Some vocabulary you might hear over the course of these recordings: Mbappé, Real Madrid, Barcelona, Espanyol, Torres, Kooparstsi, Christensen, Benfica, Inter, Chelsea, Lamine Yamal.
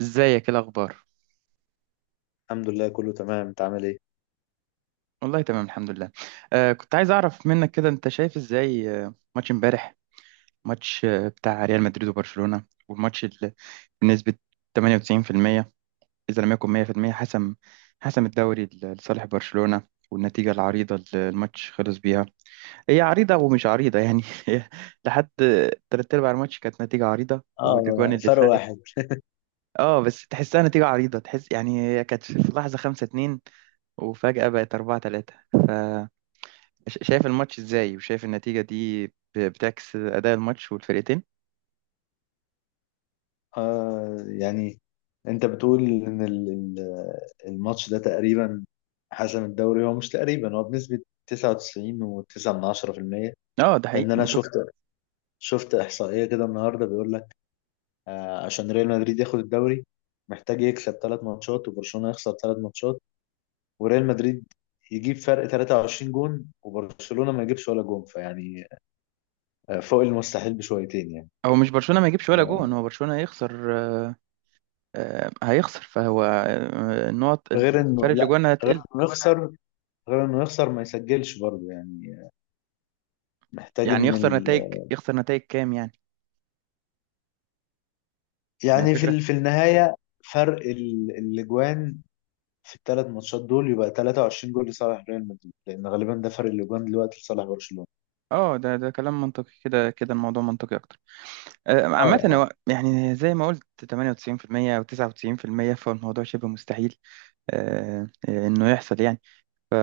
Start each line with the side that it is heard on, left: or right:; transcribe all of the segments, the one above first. right: ازيك، ايه الاخبار؟
left: الحمد لله كله تمام، انت عامل ايه؟
right: والله تمام الحمد لله. كنت عايز اعرف منك كده، انت شايف ازاي ماتش امبارح؟ ماتش بتاع ريال مدريد وبرشلونة، والماتش اللي بنسبة 98% اذا لم يكن 100% حسم، حسم الدوري لصالح برشلونة. والنتيجة العريضة اللي الماتش خلص بيها، هي عريضة ومش عريضة يعني. هي لحد تلات أرباع الماتش كانت نتيجة عريضة، والأجوان
left: اه،
right: اللي
left: فرق
right: اتلغت.
left: واحد.
right: اه، بس تحسها نتيجة عريضة، تحس يعني. هي كانت في لحظة خمسة اتنين وفجأة بقت أربعة تلاتة. شايف الماتش ازاي؟ وشايف النتيجة دي بتعكس أداء الماتش والفرقتين؟
left: يعني انت بتقول ان الماتش ده تقريبا حسم الدوري؟ هو مش تقريبا، هو بنسبة 99.9%.
right: اه ده
left: لان
right: حقيقي
left: انا
right: منطقي.
left: شفت احصائية كده النهارده بيقول لك عشان ريال مدريد ياخد الدوري محتاج يكسب ثلاث ماتشات وبرشلونة يخسر ثلاث ماتشات وريال مدريد يجيب فرق 23 جون وبرشلونة ما يجيبش ولا جون، فيعني فوق المستحيل بشويتين يعني.
right: هو مش برشلونة ما يجيبش ولا جون، هو برشلونة هيخسر، هيخسر. فهو النقط،
left: غير
right: الفرق
left: انه
right: اللي
left: لا،
right: جوانا
left: غير انه
right: هتقل.
left: وانا يخسر، غير انه يخسر ما يسجلش برضه يعني. محتاج
right: يعني
left: ان
right: يخسر نتائج، يخسر نتائج كام يعني؟ ما هي
left: يعني في
right: الفكرة.
left: في النهاية فرق الاجوان في الثلاث ماتشات دول يبقى 23 جول لصالح ريال مدريد، لان غالبا ده فرق الاجوان دلوقتي لصالح برشلونة.
right: اه ده ده كلام منطقي، كده كده الموضوع منطقي اكتر.
left: اه،
right: عامة
left: اه،
right: هو يعني زي ما قلت 98% او 99%، فالموضوع شبه مستحيل انه يحصل يعني. ف-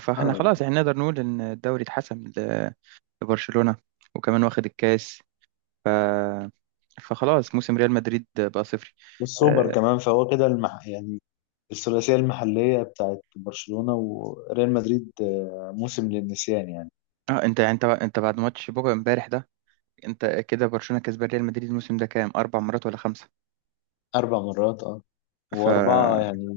right: فاحنا
left: اه.
right: خلاص يعني نقدر نقول ان الدوري اتحسم لبرشلونة، وكمان واخد الكاس. ف... فخلاص موسم ريال مدريد بقى صفري.
left: والسوبر
right: اه.
left: كمان، فهو كده يعني الثلاثية المحلية بتاعت برشلونة وريال مدريد، موسم للنسيان يعني.
right: انت بعد ماتش بوجا امبارح ده، انت كده برشلونة كسبان ريال مدريد الموسم ده كام، اربع مرات ولا خمسة؟
left: أربع مرات، اه. وأربعة
right: فدخل.
left: يعني،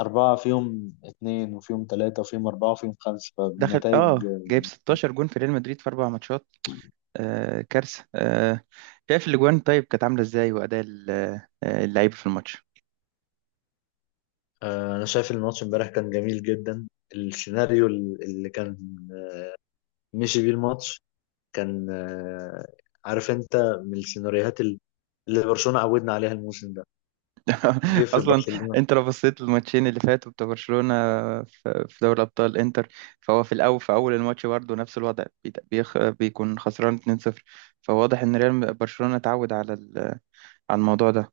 left: أربعة فيهم اتنين وفيهم تلاتة وفيهم أربعة وفيهم خمسة، فالنتائج
right: اه جايب 16 جون في ريال مدريد في اربع ماتشات. آه كارثة آه. شايف الاجوان طيب كانت عاملة ازاي، واداء اللعيبة في الماتش؟
left: أنا شايف الماتش امبارح كان جميل جدا. السيناريو اللي كان مشي بيه الماتش كان عارف أنت، من السيناريوهات اللي برشلونة عودنا عليها الموسم ده، جه في
right: اصلا
left: برشلونة
right: انت لو بصيت للماتشين اللي فاتوا بتاع برشلونه في دوري ابطال انتر، فهو في الاول، في اول الماتش برضه نفس الوضع بيكون خسران 2-0. فواضح ان ريال برشلونه اتعود على على الموضوع ده.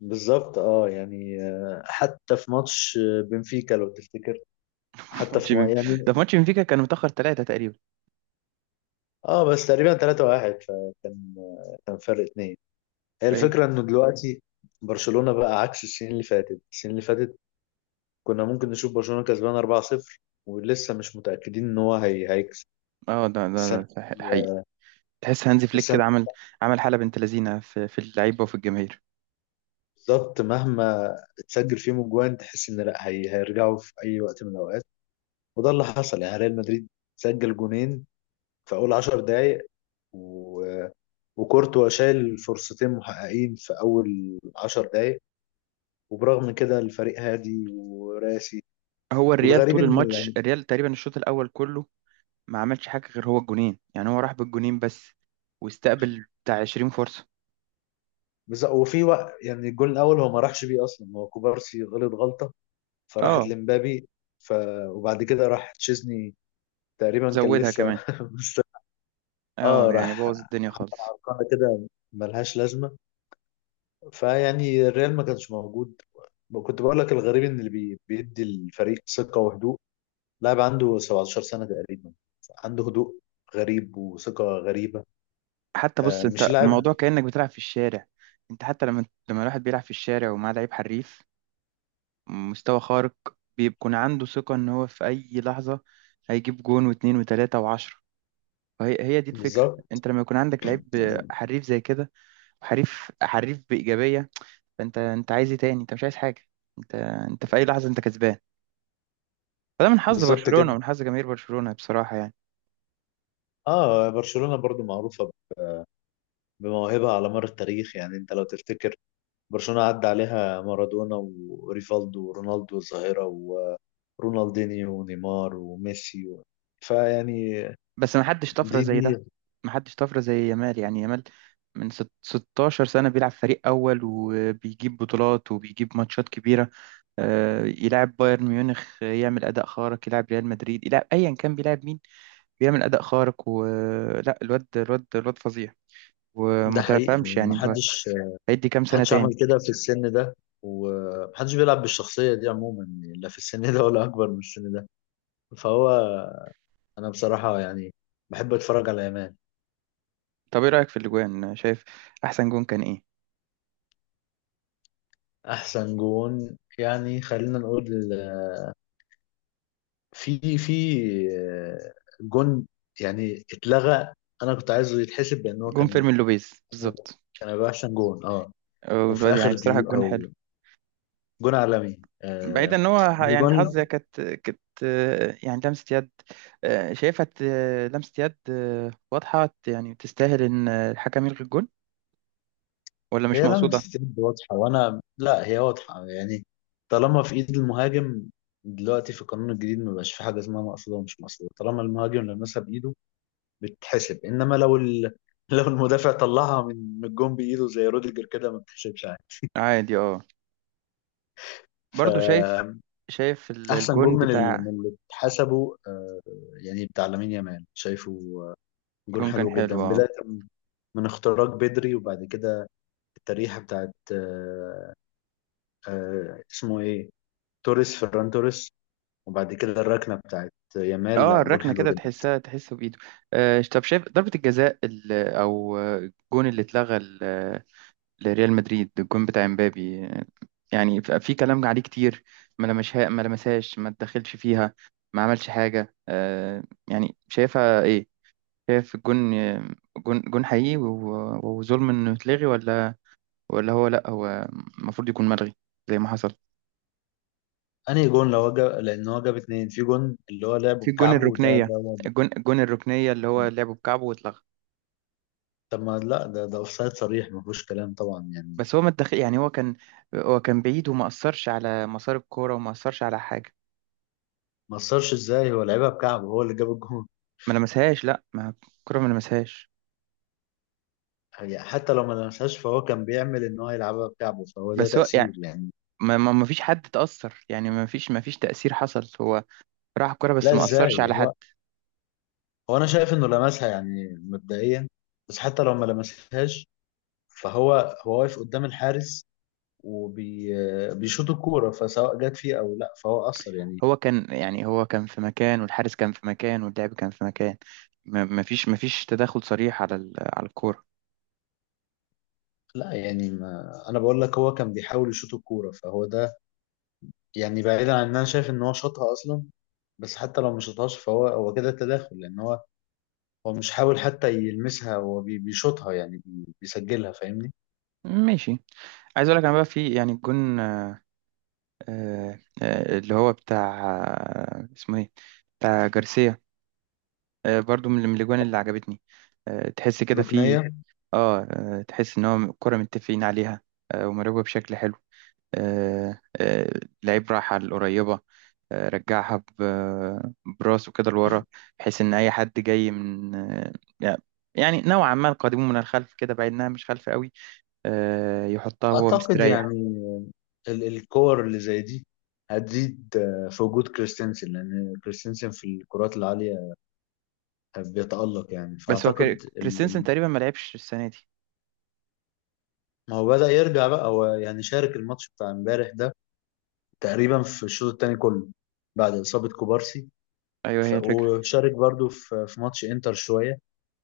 left: بالظبط. اه يعني، حتى في ماتش بنفيكا لو تفتكر، حتى
right: ماتش
left: في ما
right: بن-
left: يعني،
right: ده في ماتش بنفيكا كان متاخر ثلاثه تقريبا.
left: اه، بس تقريبا 3-1 فكان كان فرق اتنين. هي
right: أي-
left: الفكرة انه دلوقتي برشلونة بقى عكس السنين اللي فاتت. السنين اللي فاتت كنا ممكن نشوف برشلونة كسبان 4-0 ولسه مش متأكدين ان هو هيكسب
right: اه
left: السنة
right: حقيقي.
left: دي.
right: تحس هانزي فليك
left: السنة دي
right: كده عمل، عمل حاله بنت لذينه في اللعيبه وفي الجماهير.
left: بالظبط، مهما تسجل فيهم اجوان تحس ان لا، هي هيرجعوا في اي وقت من الاوقات. وده اللي حصل يعني، ريال مدريد سجل جونين في اول 10 دقايق و... وكورتوا شايل فرصتين محققين في اول 10 دقايق، وبرغم كده الفريق هادي وراسي.
right: هو الريال
left: والغريب
right: طول
left: ان،
right: الماتش، الريال تقريبا الشوط الاول كله ما عملش حاجة غير هو الجونين، يعني هو راح بالجونين بس، واستقبل بتاع 20 فرصة.
left: بس وفي وقت يعني الجول الاول هو ما راحش بيه اصلا، هو كوبارسي غلط غلطه فراحت
right: اه
left: لمبابي. ف وبعد كده راح تشيزني تقريبا كان
right: زودها
left: لسه
right: كمان.
left: اه،
right: اه يعني
left: راح
right: بوظ الدنيا خالص.
left: قناه كده ملهاش لازمه، فيعني الريال ما كانش موجود. كنت بقول لك الغريب ان اللي بيدي الفريق ثقه وهدوء لاعب عنده 17 سنه تقريبا، عنده هدوء غريب وثقه غريبه.
right: حتى بص،
left: آه، مش
right: انت
left: لاعب.
right: الموضوع كأنك بتلعب في الشارع. انت حتى لما الواحد بيلعب في الشارع ومعاه لعيب حريف، مستوى خارق، بيكون عنده ثقة ان هو في اي لحظة هيجيب جون واتنين وتلاتة وعشرة. وهي هي دي الفكرة.
left: بالظبط.
right: انت لما يكون عندك لعيب حريف زي كده، وحريف بإيجابية، فانت عايز ايه تاني؟ انت مش عايز حاجة. انت، انت في اي لحظة انت كسبان. فده من حظ
left: بالظبط
right: برشلونة
left: كده.
right: ومن حظ جماهير برشلونة بصراحة يعني.
left: اه، برشلونه برضو معروفه بموهبة على مر التاريخ. يعني انت لو تفتكر، برشلونة عدى عليها مارادونا وريفالدو ورونالدو الظاهرة ورونالدينيو ونيمار وميسي و... فيعني
right: بس ما حدش طفرة
left: دي
right: زي
left: دي
right: ده، ما حدش طفرة زي يامال. يعني يامال من 16 سنة بيلعب فريق أول، وبيجيب بطولات وبيجيب ماتشات كبيرة. يلعب بايرن ميونخ يعمل أداء خارق، يلعب ريال مدريد، يلعب أيا كان، بيلعب مين بيعمل أداء خارق. ولا الواد، الواد فظيع. وما
left: ده حقيقي.
right: تفهمش يعني انت
left: محدش،
right: هيدي كام سنة
left: محدش
right: تاني.
left: عمل كده في السن ده، ومحدش بيلعب بالشخصية دي عموما يعني، لا في السن ده ولا أكبر من السن ده. فهو أنا بصراحة يعني بحب أتفرج على يامال.
right: طب ايه رأيك في الأجوان؟ شايف أحسن جون كان ايه؟
left: أحسن جون يعني خلينا نقول، في آه، جون يعني اتلغى، انا كنت عايزه يتحسب لان هو
right: جون فيرمين
left: كان،
right: لوبيز بالظبط.
left: كان هيبقى احسن جون اه. وفي
right: الواد
left: اخر
right: يعني بصراحة الجون
left: دقيقه
right: حلو.
left: وجون عالمي، آه
right: بعيدا ان هو يعني
left: الجون.
right: حظ، هي كانت يعني لمسة يد. شايفها لمسة يد واضحة، يعني تستاهل ان الحكم يلغي الجون، ولا مش
left: هي
right: مقصودة؟
left: لمسه يد واضحه، وانا لا هي واضحه يعني. طالما في ايد المهاجم دلوقتي في القانون الجديد ما بقاش في حاجه اسمها مقصوده ومش مقصوده، طالما المهاجم لمسها بايده بتتحسب. انما لو لو المدافع طلعها من الجون بايده زي روديجر كده ما بتحسبش عادي.
right: عادي اه.
left: ف
right: برضو شايف، شايف
left: احسن جون
right: الجون
left: من من
right: بتاع،
left: اللي اتحسبوا، يعني بتاع لامين يامال شايفه، آه، جون
right: الجون كان
left: حلو
right: حلو
left: جدا،
right: اه.
left: بدايه من اختراق بدري، وبعد كده التريحه بتاعت اسمه ايه، توريس، فران توريس، وبعد كده الركنه بتاعت يامال،
right: اه
left: لا جون
right: الركنة
left: حلو
right: كده
left: جدا.
right: تحسها، تحسه بإيده. طب شايف ضربة الجزاء او الجون اللي اتلغى لريال مدريد، الجون بتاع امبابي؟ يعني في كلام عليه كتير. ما لمسها، ما لمسهاش، ما اتدخلش فيها، ما عملش حاجة. يعني شايفها ايه؟ شايف الجون، جون جون حقيقي وظلم انه يتلغي، ولا، ولا هو، لا هو المفروض يكون ملغي زي ما حصل؟
left: انهي جون لو هو جاب، لان هو جاب اتنين. في جون اللي هو لعبه
right: في الجون
left: بكعبه،
right: الركنية، الجون الركنية اللي هو لعبه بكعبه واتلغى.
left: طب ما لا، ده ده اوفسايد صريح ما فيهوش كلام طبعا يعني.
right: بس هو ما اتدخل يعني. هو كان، هو كان بعيد وما أثرش على مسار الكورة وما أثرش على حاجة.
left: ما اثرش ازاي؟ هو لعبها بكعبه هو اللي جاب الجون.
right: ما لمسهاش، لا ما الكورة ما لمسهاش.
left: هي حتى لو ما لمسهاش فهو كان بيعمل ان هو يلعبها بكعبه، فهو ده
right: بس هو
left: تأثير يعني.
right: ما فيش حد تأثر يعني، ما فيش تأثير حصل. هو راح الكرة بس
left: لا
right: ما
left: ازاي،
right: أثرش على حد.
left: هو انا شايف انه لمسها يعني مبدئيا، بس حتى لو ما لمسهاش هو واقف قدام الحارس وبيشوط الكورة، فسواء جت فيه او لا فهو أثر يعني.
right: هو كان، يعني هو كان في مكان، والحارس كان في مكان، واللاعب كان في مكان. ما فيش، ما فيش تدخل صريح على على الكورة.
left: لا يعني ما انا بقول لك هو كان بيحاول يشوط الكورة، فهو ده يعني، بعيدا عن ان انا شايف ان هو شاطها اصلا، بس حتى لو ما شاطهاش فهو هو كده تداخل، لان هو هو مش حاول حتى يلمسها، هو بيشوطها يعني، بيسجلها، فاهمني.
right: ماشي. عايز اقول لك انا بقى في، يعني الجون اللي هو بتاع اسمه ايه، بتاع جارسيا، برضو من الاجوان اللي عجبتني. تحس كده في،
left: ركنية.
right: اه تحس ان هو الكرة متفقين عليها ومراقبة بشكل حلو. آه، آه، لعيب راح على القريبة، رجعها براسه كده لورا، بحيث إن أي حد جاي من يعني يعني نوعا ما قادمون من الخلف كده، بعيدناها، مش خلف قوي، يحطها وهو
left: أعتقد
right: مستريح.
left: يعني الكور اللي زي دي هتزيد في وجود كريستنسن، لأن كريستنسن في الكرات العالية بيتألق يعني.
right: بس هو
left: فأعتقد
right: كريستنسن تقريبا ما لعبش السنة دي.
left: ما هو بدأ يرجع بقى هو، يعني شارك الماتش بتاع امبارح ده تقريبا في الشوط التاني كله بعد إصابة كوبارسي.
right: أيوه هي الفكرة.
left: وشارك برضو في ماتش إنتر شوية،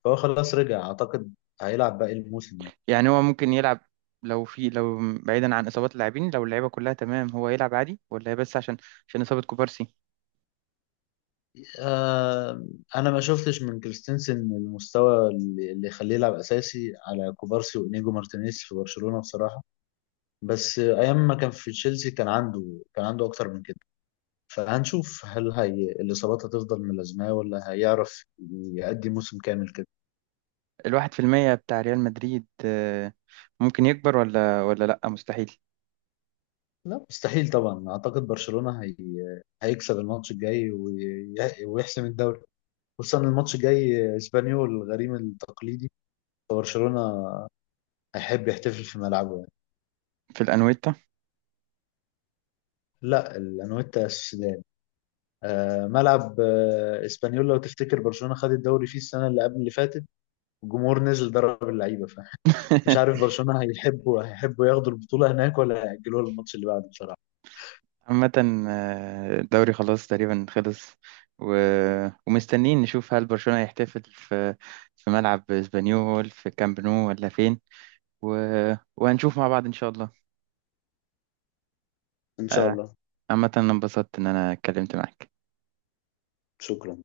left: فهو خلاص رجع، أعتقد هيلعب باقي الموسم يعني.
right: يعني هو ممكن يلعب، لو في، لو بعيدا عن إصابات اللاعبين، لو اللعيبة كلها تمام هو يلعب عادي، ولا هي بس عشان، عشان إصابة كوبارسي؟
left: آه، انا ما شفتش من كريستنسن المستوى اللي يخليه يلعب اساسي على كوبارسي وانيجو مارتينيز في برشلونة بصراحة. بس ايام ما كان في تشيلسي كان عنده، كان عنده اكتر من كده. فهنشوف هل هي الاصابات هتفضل ملازماه ولا هيعرف يأدي موسم كامل كده.
right: الواحد في المية بتاع ريال مدريد ممكن يكبر، ولا لأ مستحيل؟
left: لا مستحيل طبعا، اعتقد برشلونة هيكسب الماتش الجاي ويحسم الدوري، خصوصا الماتش الجاي اسبانيول الغريم التقليدي، فبرشلونة هيحب يحتفل في ملعبه.
right: في الأنويتا.
left: لا، الانويتا السودان. آه، ملعب آه اسبانيول لو تفتكر برشلونه خد الدوري فيه السنه اللي قبل اللي فاتت، الجمهور نزل ضرب اللعيبه فمش عارف برشلونه هيحبوا، هيحبوا ياخدوا البطوله هناك ولا هيأجلوها للماتش اللي بعده بصراحه.
right: عامة الدوري خلاص تقريبا خلص. و... ومستنيين نشوف هل برشلونة هيحتفل في، في ملعب اسبانيول، في كامب نو، ولا فين. و... وهنشوف مع بعض إن شاء الله.
left: ان شاء
right: آه،
left: الله.
right: عامة أنا انبسطت إن أنا اتكلمت معاك.
left: شكرا.